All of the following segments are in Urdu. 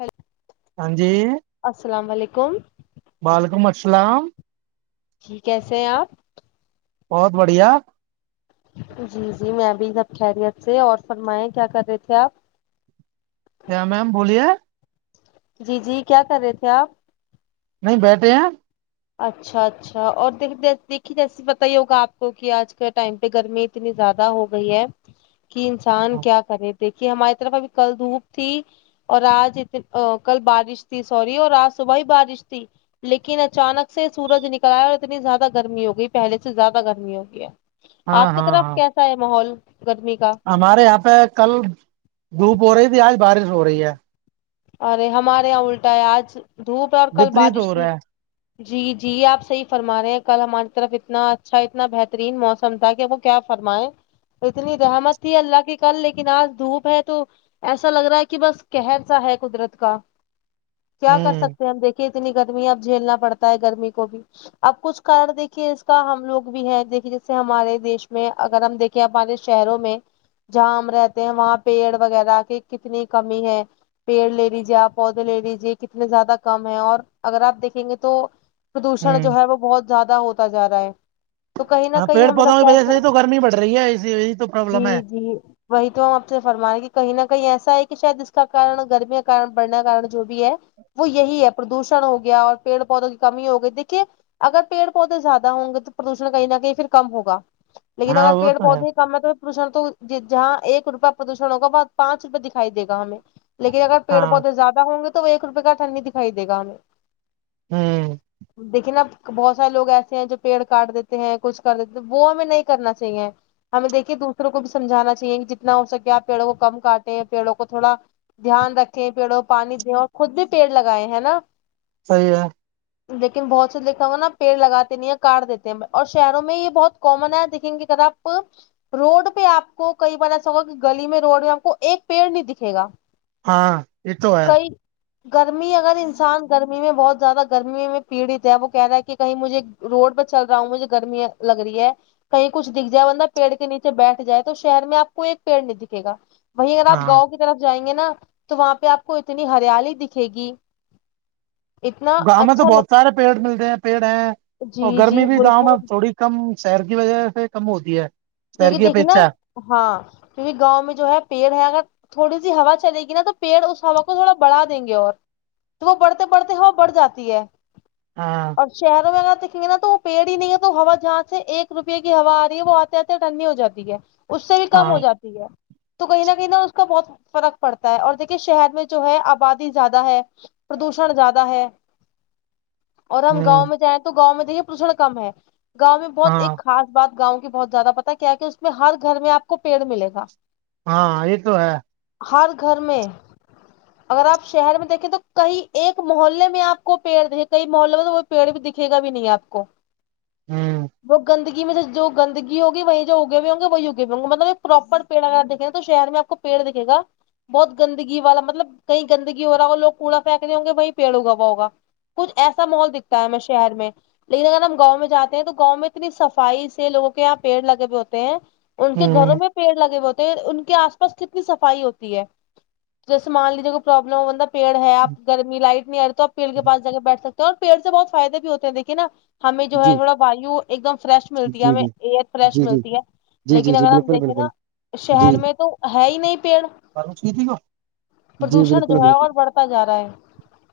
ہیلو [inaudible] ہاں جی السلام علیکم وعلیکم السلام جی کیسے ہیں آپ بہت بڑھیا جی جی میں ابھی جب خیریت سے اور فرمائے کیا کر رہے تھے آپ کیا میم بولیے جی جی کیا کر رہے تھے آپ نہیں بیٹھے ہیں اچھا اپ کو کہ اج کا ٹائم پہ گھر میں اتنی زیادہ ہو گئی ہے کی انسان کیا کرے دیکھیے ہماری طرف ابھی کل دھوپ تھی اور آج کل بارش تھی سوری اور آج صبح ہی بارش تھی لیکن اچانک سے سورج نکل ایا اور اتنی زیادہ گرمی ہو گئی پہلے سے زیادہ گرمی ہوگئی ہے ہاں آپ کی ہاں طرف ہاں کیسا ہے ماحول گرمی کا ہمارے یہاں پہ کل دھوپ ہو رہی تھی آج بارش ہو رہی ہے ارے ہمارے یہاں الٹا ہے آج دھوپ ہے اور کل وپریت بارش ہو تھی رہا ہے جی جی آپ صحیح فرما رہے ہیں کل ہماری طرف اتنا اچھا اتنا بہترین موسم تھا کہ وہ کیا فرمائے اتنی رحمت تھی اللہ کی کل لیکن آج دھوپ ہے تو ایسا لگ رہا ہے کہ بس کہر سا ہے قدرت کا کیا کر ہوں سکتے ہیں ہم دیکھ کہ اتنی گرمی ہے اب جھیلنا پڑتا ہے گرمی کو بھی اب کچھ کار دیکھیے اس کا ہم لوگ بھی ہیں دیکھیے جیسے ہمارے دیش میں اگر ہم دیک کہ ہمارے شہروں میں جہاں ہم رہتے ہیں وہاں پیڑ وغیرہ کی کتنی کمی ہے پیڑ لے لیجیے آپ پودے لے لیجیے کتنے زیادہ کم ہے اور اگر آپ دیکھیں گے تو پردوشن جو ہوں ہے وہ بہت زیادہ ہوتا جا رہا ہے تو کہیں نہ ہاں کہیں پیڑ ہمارا پودوں کی فش وجہ سے ہے ہی تو گرمی بڑھ رہی ہے اسی یہی تو پرابلم ہے جی جی وہی تو ہم آپ سے فرما رہے کہ کہیں نہ کہیں ایسا ہے کہ شاید اس کا کن گرمیں کا بڑنے کا کارن جو بھی ہے وہ یہی ہے پردوشن ہو گیا اور پیڑ پودوں کی کمی ہو گئی دیکھیے اگر پیڑ پودے زیادہ ہوں گے تو پردوشن کہیں نہ کہیں پھر کم ہوگا لیکن ہاں اگر وہ پیڑ تو ہے پودے اس کا متلب پردشن تو جہاں ایک روپیہ پردوشن ہوگا وہ پانچ روپئے دکھائی د یگا ہمیں لیکن اگر پیر ہاں پودے زیادہ ہوں گے تو وہ ایک روپئے کا اٹھنی دکھائیے گا ہمیں ہوں دیکھیں نا بہت سارے لوگ ایسے ہیں جو پیڑ کاٹ دیتے ہیں کچھ کر دیتے ہیں وہ ہمیں نہیں کرنا چاہیے ہمیں دیکے دوسروں کو بھی سمجھانا چاہیے کہ جتنا ہو سکے آپ پیڑوں کو کم کاٹے پیڑوں کو تھوڑا دھیان رکھیں پیڑوں پانی دو اور خود بھی پیڑ لگائے ہے نا صحیح ہے [inaudible] لیکن بہت سے لوگ نا دیکا ہوا نا پیڑ لگاتے نہیں ہیں کاٹ دیتے ہیں اور شہروں میں یہ بہت کومن ہے دیکھیں گے اگر آپ پروڈ آپ کو کیی بار ایسا ہوا کہ گلی میں روڈ میں آپ کو ایک پیڑ نہیں دکھے گا ہاں یہ تو ہے نہیں گرمی اگر انسان گرمی میں بہت زیادہ گرمی میں پیڑت ہے وہ کہہ رہا ہے کہ کہیں مجھے روڈ پہ چل رہا ہوں مجھے گرمییا لگ رہی ہے کہیں کچھ دکھ جائے بندہ پیڑ کے نیچے بیٹھ جائے تو شہر میں آپ کو ایک پیڑ نہیں دکھے گا وہیں اگر آپ ہاں گاؤں کی طرف جائیں گے نا تو وہاں پہ آپ کو اتنی ہریالی دکھے گی [inaudible] گاؤں میں تو اچھا بہت لگ سارے پیڑ مل رہیںے پیڑ ہیں جی اور گرمی جی بھی گاؤں میں بالکل تھوڑی کم شہر کی وجہ سے کم ہوتی ہے شہر کیونکہ کی دیکھیے نا اپیچھا ہاں کیونکہ گاؤں میں جو ہے پیڑ ہے اگر تھوڑی سی ہوا چلے گی نا تو پیڑ اس ہوا کو تھوڑا بڑھا دیں گے اور وہ بڑھتے پڑھتے وہ بڑھ جاتی ہے ہاں اور شہروں میں اگر دیکیں گے نا تو وہ پیڑ ہی نہیں ہے تو ہوا جہاں سے ایک روپے کی ہوا آ رہی ہے وہ تے ٹھنڈی ہو جاتی ہے اس سے بھی کم ہاں ہو جاتی ہے تو کہیں نہ کہیں نہ اس کا بہت فرق پڑتا ہے اور دیکھیے شہر میں جو ہے آبادی زیادہ ہے پردوشن زیادہ ہے [inaudible] اور ہم ہوں گاؤں میں جائیں تو گاؤں میں دیکے پشن کم ہے گاؤں میں بہت ہاں ایک خاص بات گاؤں کی بہت زیادہ پتا ہے کیا کہ اس میں ہر گھر میں آپ کو پیڑ ملے گا ہاں یہ تو ہے ہر گھر میں اگر آپ شہر میں دیکھیں تو کئی ایک محلے میں آپ کو پیڑ دیں کئی محلے میں تو پیڑ بھی دکھے گا بھی نہیں آپ کو ہوں وہ گندگی میں جو گندگی ہوگی وہی جو اگے بھی ہوں گے وہی اگے بھی ہ گے مطلب ایک پراپر پڑ اگر دیکیں گ تو شہ میں آپ کو پیڑ دکھےا بہت گندگی والا مطلب کہیں گندگی ہو رہا ہوو کوڑا پھینکے ہوں گے وہیں پیڑ اگا ہوا ہوگا کچھ ایسا ماحول دکھتا ہے میں شہر میں لیکن اگر ہم گاؤں میں جاتے ہیں تو گاؤں میں اتنی صفائی سے لوگوں کو یہاں پیڑ لگے ہوئے ہوتے ہیں ان کے گھروں ہوں میں پیڑ لگے ہوئے ہوتے ہیں ان کے آس پاس کتنی صفائی ہوتی ہے جیسے مان لیجیے کوئی پرابلم ہو ب پیڑ ہے آپ گرمی لائٹ نہیں آ رہ توپ پیڑ کے پا ج کے بیٹھ سکتے ہیں اور پیڑ سے بہت فائدے بھی ہوتے ہیں دیکے نا ہمیں جو جی ہے تھوڑا وایو ایک دم فریش جی ملتی ہے جی جی ہمیں ایئر فریش جی ملتی ہے جی لیکن جی جی اگر ہم بالکل دیکھیں نا بالکل شہر میں تو ہے ہی نہیں پیڑ پروش تھی کو پردوشن جو ہے اور بڑھتا جا رہا ہے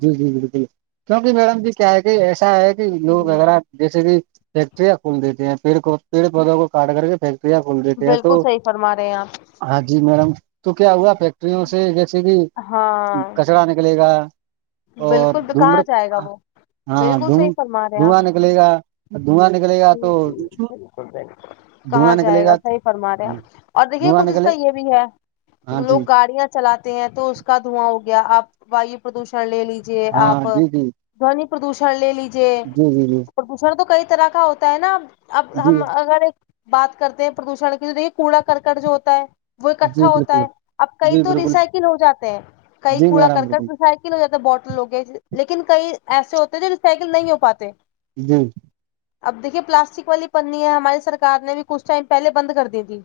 جی جی بالکل کیونکہ میڈم جی کیا ہے کہ ایسا ہے کہ لوگ جی اگر جیسے کہ فیکٹریاں کھول دیتی ہیں پڑ کو پیڑ پودوں کو کاٹ کر کے فٹری تو بول رہے تھے ہیں تو بالکل صحیح فرما رہے ہیں آپ ہاں جی میڈم تو کیا ہوا فیکٹریوں سے جیکسے کہ ہاں کچرا نکلے گا اور بالکل تو دھومر کہاں جائے گا وہ ہاں بالکل دھوم صحیح فرما رہے ہیں آپ دھواں نکلے گا دھواں نکلے گا جی تو جی بالکل بالکل کہاں دھواں جائے نکلے گا صحیح فرما رہے ہاں آپ [unintelligible] اور دیکھیے دھواں کچھ اس نکلے کا یہ بھی ہے ہاں جی لوگ گاڑیاں چلاتے ہیں تو اس کا دھواں ہو گیا آپ وایو پردوشن لے لیجیے ہاں آپ جی جی دونی پردوشن لے لیجیے جی جی پردوشن تو کئی طرح کا ہوتا ہے نا اب جی ہم اگر ایک بات کرتے ہیں پردوشن کی تو دیکے کوڑا کرکٹ جو ہوتا ہے وہ جی جی اکٹھا ہوتا بالکل ہے اب کئی جی تو بالکل ریسائیکل ہو جاتے ہیں کئی جی کوڑا کر میرام کر بالکل ریسائیکل ہو جاتا بوٹل ہوگے لیکن کئی ایسے ہوتے ہیں جو ریسائیکل نہیں ہو پاتے جی [inaudible] اب دیکھیے پلاسٹک والی پنی ہے ہماری سرار نے بھی کچھ ٹائم پہلے بند کر دی تھی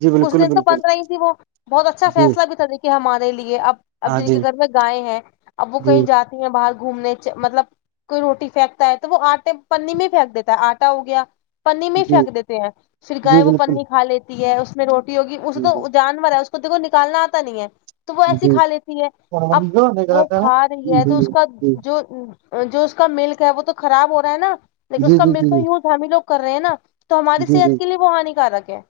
جی کچھ بالکل دن تو بالکل بند رہا ہی تھی وہ بہت اچھا جی فیصلہ بھی تھا دیکھے ہمارے لیے اب اب ہاں د جی کے گھر میں گائےیں ہیں اب وہ جی کہیں جاتی ہیں باہر گھومنے مطلب کوئی روٹی پھینکتا ہے تو وہ آٹے پنی میں پھینک دیتا ہے آٹا ہو گیا پنی میں ہی جی پھینک دیتے ہیں پھر جی گائے وہ بالکل پنی کھا لیتی ہے اس میں روٹی ہوگی اس تو جی جانور ہے خود کو نکالنا آتا نہیں ہے تو وہ ایسی جی کھا لیتی ہے اب وہ جیاتا ہے کھا رہی ہے تو جی اس کا جی جو جو اس کا ملک ہے وہ تو خراب ہو رہا ہے نا لیکن اس جی کا جی ملک جی کا یوز ہم ہی لوگ کر رہے ہیں نا تو ہماری جی جی صحت کے لیے وہ ہانیکارک ہے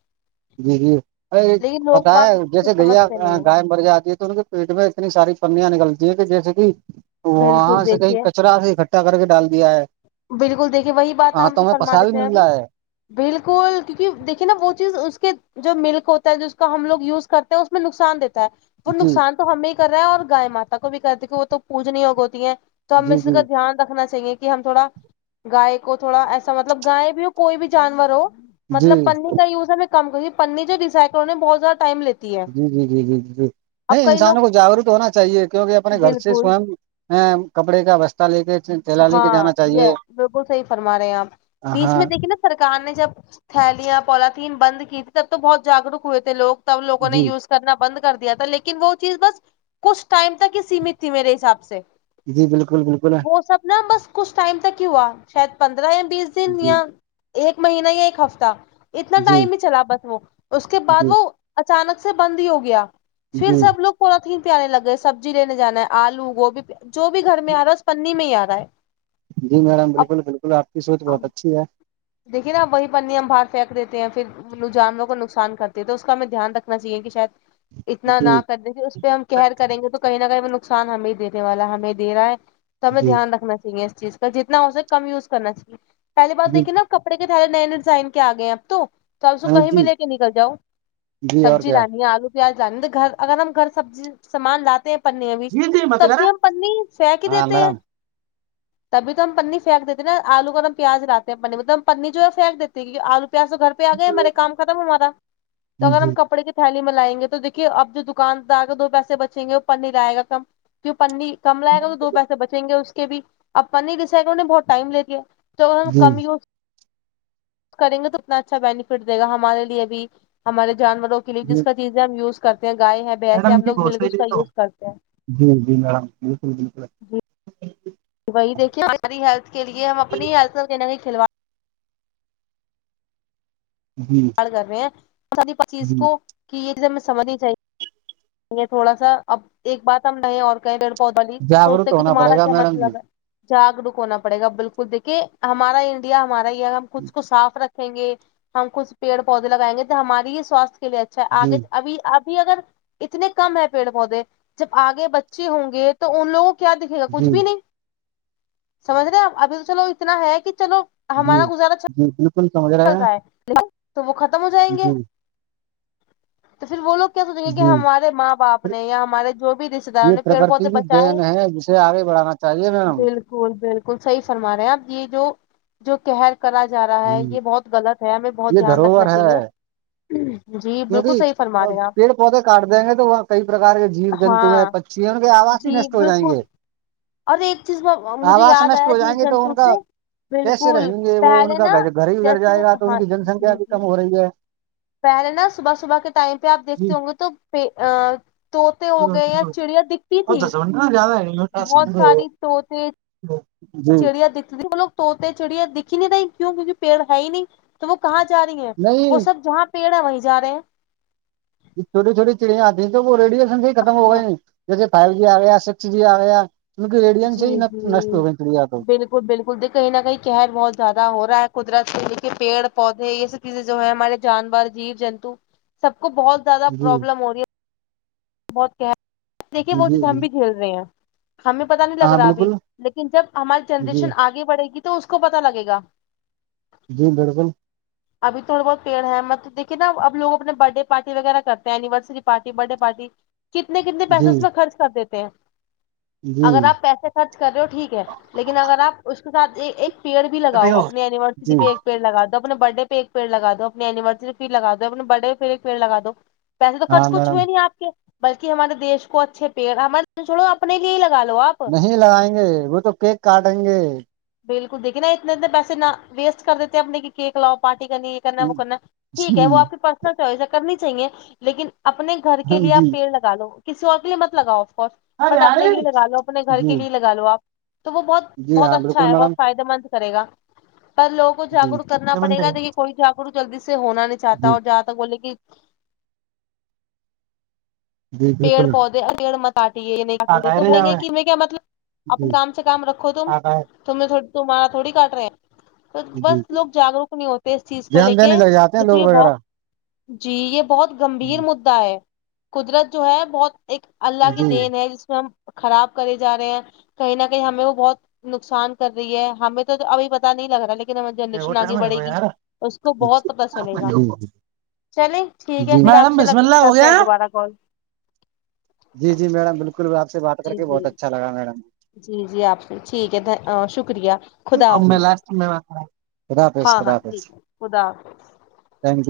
جی جی ار لیکن لوگ پتا باگ ہے جیسے کچھ گھیا سمجھتے نہیں ہیں گائے مر جاتی ہے تو ان کے پیٹ میں اتنی ساری پنیاں نکلتی ہیں کہ جیسے کہ بالکل وہاں سے کہیں دیکھیے کچرا سے اھا کر کے ڈال دیا ہے بالکل دیکھیے وہی بات ہاں ہم تو سے ہمیں فرما پسا بھی دیتے ہیں مل ابھی رہا ہے بالکل کیونکہ دیکھیے نا وہ چیز اس کے جو ملک ہوتا ہے جس کا ہم لوگ یوز کرتے ہیں اس میں نقصان دیتا ہے وہ جی نقصان تو ہمیں ہی کر رہا ہے اور گائے مات کو بھی کرتی کی وہ تو پوجنی ہوگ ہوتی ہیں تو ہم جی اس جی کا دھیان رکھنا چاہیے کہ ہم تھوڑا گائے کو تھوڑا ایسا مطلب گائے بھی ہو کوئی بھی جانور ہو جی مطلب پنی ز ہم میں کم کری پنینے جو ڈیائ کروں نے بہت زیادہ ائم لی جی جی جی جی جی جی نہیں انسانوں لوگ کو جاگروک ہونا چاہیے کیونکہ اپنے گھر سے بالکل سو ہ کپڑے کا وسہ لے کے تھیلا لے کے ہاں جانا چاہیے یہ بالکل صحیح فرما رہے ہیں آپ بیچ ہاں میں دیکھیے نا سرار نے جب تھیلیاں پولاتھیین بند کی تھی تب تو بہت جاگروک ہوئے تھے لوگ سب لگوں نے جی یز کرنا بند کر دیا تھا لیکن وہ چیز بس کچھ ٹائم تک ہی سیمت تھی میرے حساب سے جی بالکل بالکل ہے نہ بس کچھ ٹائم تک ہی ہوا شاید پندرہ یا بیس دن جی یا ایک مہینہ یا ایک ہفتہ اتنا جی ٹائم ہی چلا بس وہ اس کے بعد جی وہ اچانک سے بند ہی ہو گیا پھر جی سب لوگ پورا تھیین پی آنے لگے سبزی لینے جانا ہے آلو گوبھی جو بھی گھر میں آ رہا ہے پنی میں ہی آ رہا ہے جی میڈم بالکل بالکل آپ کی سوچ بہت اچھی ہے دیکے نا آپ وہی پنی ہم باہر پھینک دیتے ہیں پھر جانوروں کو نقصان کرتے ہے تو اس کا ہمیں دھیان رکھنا چاہیے کہ شاید اتنا نہ جی کرنے کی اس پہ ہم کہہر کریں گے تو کہیں نہ کہیں وہ نقصان ہمیں دینے والا ہمیں د رہا ہے تو ہمیں جی دھیان رکھنا چاہیے اس چیز کا جتنا ہوسے کم یوز کرنا چاہیے پہلی بات جی دیکھیے نا کپڑے کے تھارے نئے ڈیزائن کے آ گئے ہیں اب تو توسو کہیں بھی جی لے کے نکل جاؤ جی اور سبزی کیا لانی ہے آلو گھر اگر ہم گھر سبزی سامان لاتے ہیں پنیا بھی جی جی مت کر تبھی ہم پنی سہ کی ہاں دیتے ہیں میڈم تبھی تو ہم پنی پھینک دیتے نا آلو گ اورم پیاز لاتتے ہیں پنی ایک دم پنی جو ہے پنک دیتی ہے آلو پیاز تو گھر پہ آ گئے میرے جی کام ختم ہو ہمارا تو اگر ہم کپڑے کے تھلی م لائیں گے تو دیکے اب جو دکاندار کے دو پیسے بچیں گے اوپن نہیں رہائے گا کم جو پ کم لائے گا تو دو پیسے بچیں گے اس کے بھی اب پنی دسے گ انہیں بہت ٹائم لے دیا تو جی کمی ہو کریں گے تو اتنا اچھا بینیفٹ دےا ہمارے لیے بھی ہمارے جانوروں کے لیے جی جس کا چیز ہم یوز کرتے ہیں گائے ہے بھینس سے میڈم ہم جی لگ بہت مل کے صحیح اس کا یوز کرتے ہیں جی جی میم بالکل بالکل [unintelligible] جی وہی دیکے ہماری ہیلتھ کے لیے ہم اپنی ہیتھ کھلو جی کر رہے ہیں س پ چیز جی کو کہ یہ چیز ہمیں سمجھنی چاہیے یہ تھوڑا سا اب ایک بات ہم نہیں اور کہیں پیڑ پودا لی تو جاگروک سوچتے کہ ہونا پڑے تمہارا گا کیا میڈم جی مطلب ہے جاگروک ہونا پڑے گا بالکل دیکے ہمارا انڈیا ہمارا یہ ہم خود کو صاف رکھ رکھیں گے ہم کچھ پیڑ پودے لگائیں گے تو ہماری ہی سوستھ کے لیے اچھا ہے جی آگے اھی آب اگر اتنے کم ہے پیڑ پودے جب آگے بچے ہوں گے تو ان لوگوں کیا دکھے گا کچھ جی بھی نہیں سمجھ رہےپ ابھی تو چلو اتنا ہے کہ چلو جی ہمارا گزارا جی جی تو وہ ختم ہو جائیں گے جی تو پھر وہ لوگ کیا سوچیں گے کہ جی ہمارے ماں باپ نے یا ہمارے جو بھی رشتے داروں نے پیڑ پودے بچائے ہیں نا اس سے آگے بڑھانا چاہیے میم بالکل بالکل صحی فرما رہے اب یہ جو جو کہہر کرا جا رہا ہے ہ یہ بہت غلط ہے ہمیں بہت یہ دھیان دھروہر رکھنا ہے چاہیے جی بالکل صحیح فرما کیونکہ رہے ہیں پیڑ پودے کاٹ دیں گے تو وہاں کئی پرکار کے جیو آپ جنتو ہیں ہاں چیون کے آواز ہی جی نشٹ ہو جائیں بالکل گے اور ایک چیز مجھے آواز یاد نشٹ آیا ہو جیو جائیں گے تو جنتو ان سے کا کیسے بالکل رہیں گے وہ ان پہلے کا نا گھر ہی اجڑ جیسے جائے گا تو ان ہاں کی جن سنکھیا جی بھی جی کم ہو رہی ہے پہلے نا صبح صبح کے ٹائم پہ آپ جی دیکھتے ہوں گے تو پ طوط ہو گئے چڑیا دکھتی اور تھی دس منٹ نا زیادہ بہت ہے ساری طط جی چڑیا دکھتی ہ لو توتے چڑیا دکھھی نہیں رہیں کیوں کیونکہ پیڑ ہے ہی نہیں تو وہ کہاں جا رہی ہے وہ نہیں سب جہاں پیڑ ہے وہیں جا رہے ہیں چھوٹی چھوٹی چڑیاں آتی ہیں تو وہ ریڈیشن سے ہی ختم ہو گئے ہاں نہیں ج فائیو جی آ گیا سکس جی آیا ریڈینس ہے جی ن جی ہو چڑیا تو بالکل بالکل دیک کہیں نہ کہیں قہر بہت زیادہ ہو رہا ہے قدرت سے دیکے پیڑ پودے یہ سب جو ہے ہمارے جانور جیو جنتو سب کو بہت زیادہ جی پرابلم ہو رہی ہے بہت کہ دیکھیے جی وہ چیز ہم جی بھی کھیل رہے ہیں ہمیں پتا نہیں لگ ہاں رہا ابھی بالکل لیکن جب ہماری جی جنریشن آگے بڑھے گی تو اس کو پتا لگے گا جی بالکل [inaudible] اب تو تھوڑ بہت پیڑ ہے مطل دیکھی نا ابو اپنے برت ڈے پارٹی وغیرہ کرتے ہیں anniversary party birthday party کتنے کتنے پیسے جی اس میں خرچ کر دیتے ہیں جی اگر آپ پیسے خرچ کر رہے ہو ٹھیک ہے لیکن اگر آپ اس کے ساتھ ایک پیڑ بھی لگاؤ اپنی اینیورسٹی جی پہ پیڑ لگا دو اپنے برڈے پہ ایک پڑگا دو اپنی ایننیورسری پی لگا دو اپنے برڈے پ ایک پڑ لگا دو پیسے تو خرچ ہاں کچھ میڈم ہوئے نہیں آپ کے بلکہ ہمارے دیش کو اچھے پیڑ ہمارے چھوڑو اپنے لیے ہی لگا لو آپ نہیں لگائیں گے وہ تو کیک کاٹیں گے بالکل دیکھیے نا اتنے اتنے پیسے نہ ویسٹ کر دیتے اپنے کہ کیک لاؤ پارٹی کرنی کرنا ہے وہ کرنا ٹھیک ہے وہ آپ کی پرسنل چوائس ہے کرنی چاہیے لیکن اپنے گھر کے ہاں لیے جی آپ پیڑ لگ لگا لو کسی اور کے لیے مت لگاؤ آف کورس بٹ اپنے لیے لگا لو اپنے گھر کے جی لیے لگا لو آپ تو وہ بہت جی بہت ہاں اچھا بالکل ہے بہ میڈم فائدے مند کرے گا پر لوگ کو جی جاگروک کرنا پڑےا جی دیکن کوئی جاگروک جلدی سے ہونا نہیں چاہتا اور جہاں تک بولے گ جی پیڑ بالکل پودے پیڑ م کاٹیے یہ نہیں چے تو بیں گے کہ میں کیا مطلب اپنے جی کام سے کام رکھو تم تمہیں تھ تمہارا تھوڑی کاٹ رہ ہیں تو بس جی لوگ جاگروک نہیں ہوتے اس چیز کو لے دھیان کے دینے لگ جاتے ہیں کیس لوگ یہ بہت وغیرہ جی یہ بہت گمبھیر ما قدرت جو ہے بہت ایک اللہ کی دین جی ہے جس میں ہم خراب کرے جا رہے ہیں کہیں نہ کہیں ہمیں وہ بہت نقصان کر رہی ہے ہمیں تو تو ابھی پت نہیں لگ رہا ہے لیکن ن وہ جنریشن آگے ٹائم ہے بڑھے وہ گی یار اس کو بہت پتا چلے گا چلیں ٹھیک ہے پھر آپ میڈم سے بسم لگ اللہ ہو کرتے گیا ہیں دوبارہ کال جی جی میڈم بالکل آپ سے بات کر جی کے بہت جی اچھا لگا میڈم جی جی آپ سے ٹھیک ہے شکریہ خدا میں حافظ لاسٹ میں ہے ہاں ہاں ٹھیک ہے خدا حافظ ہاں جی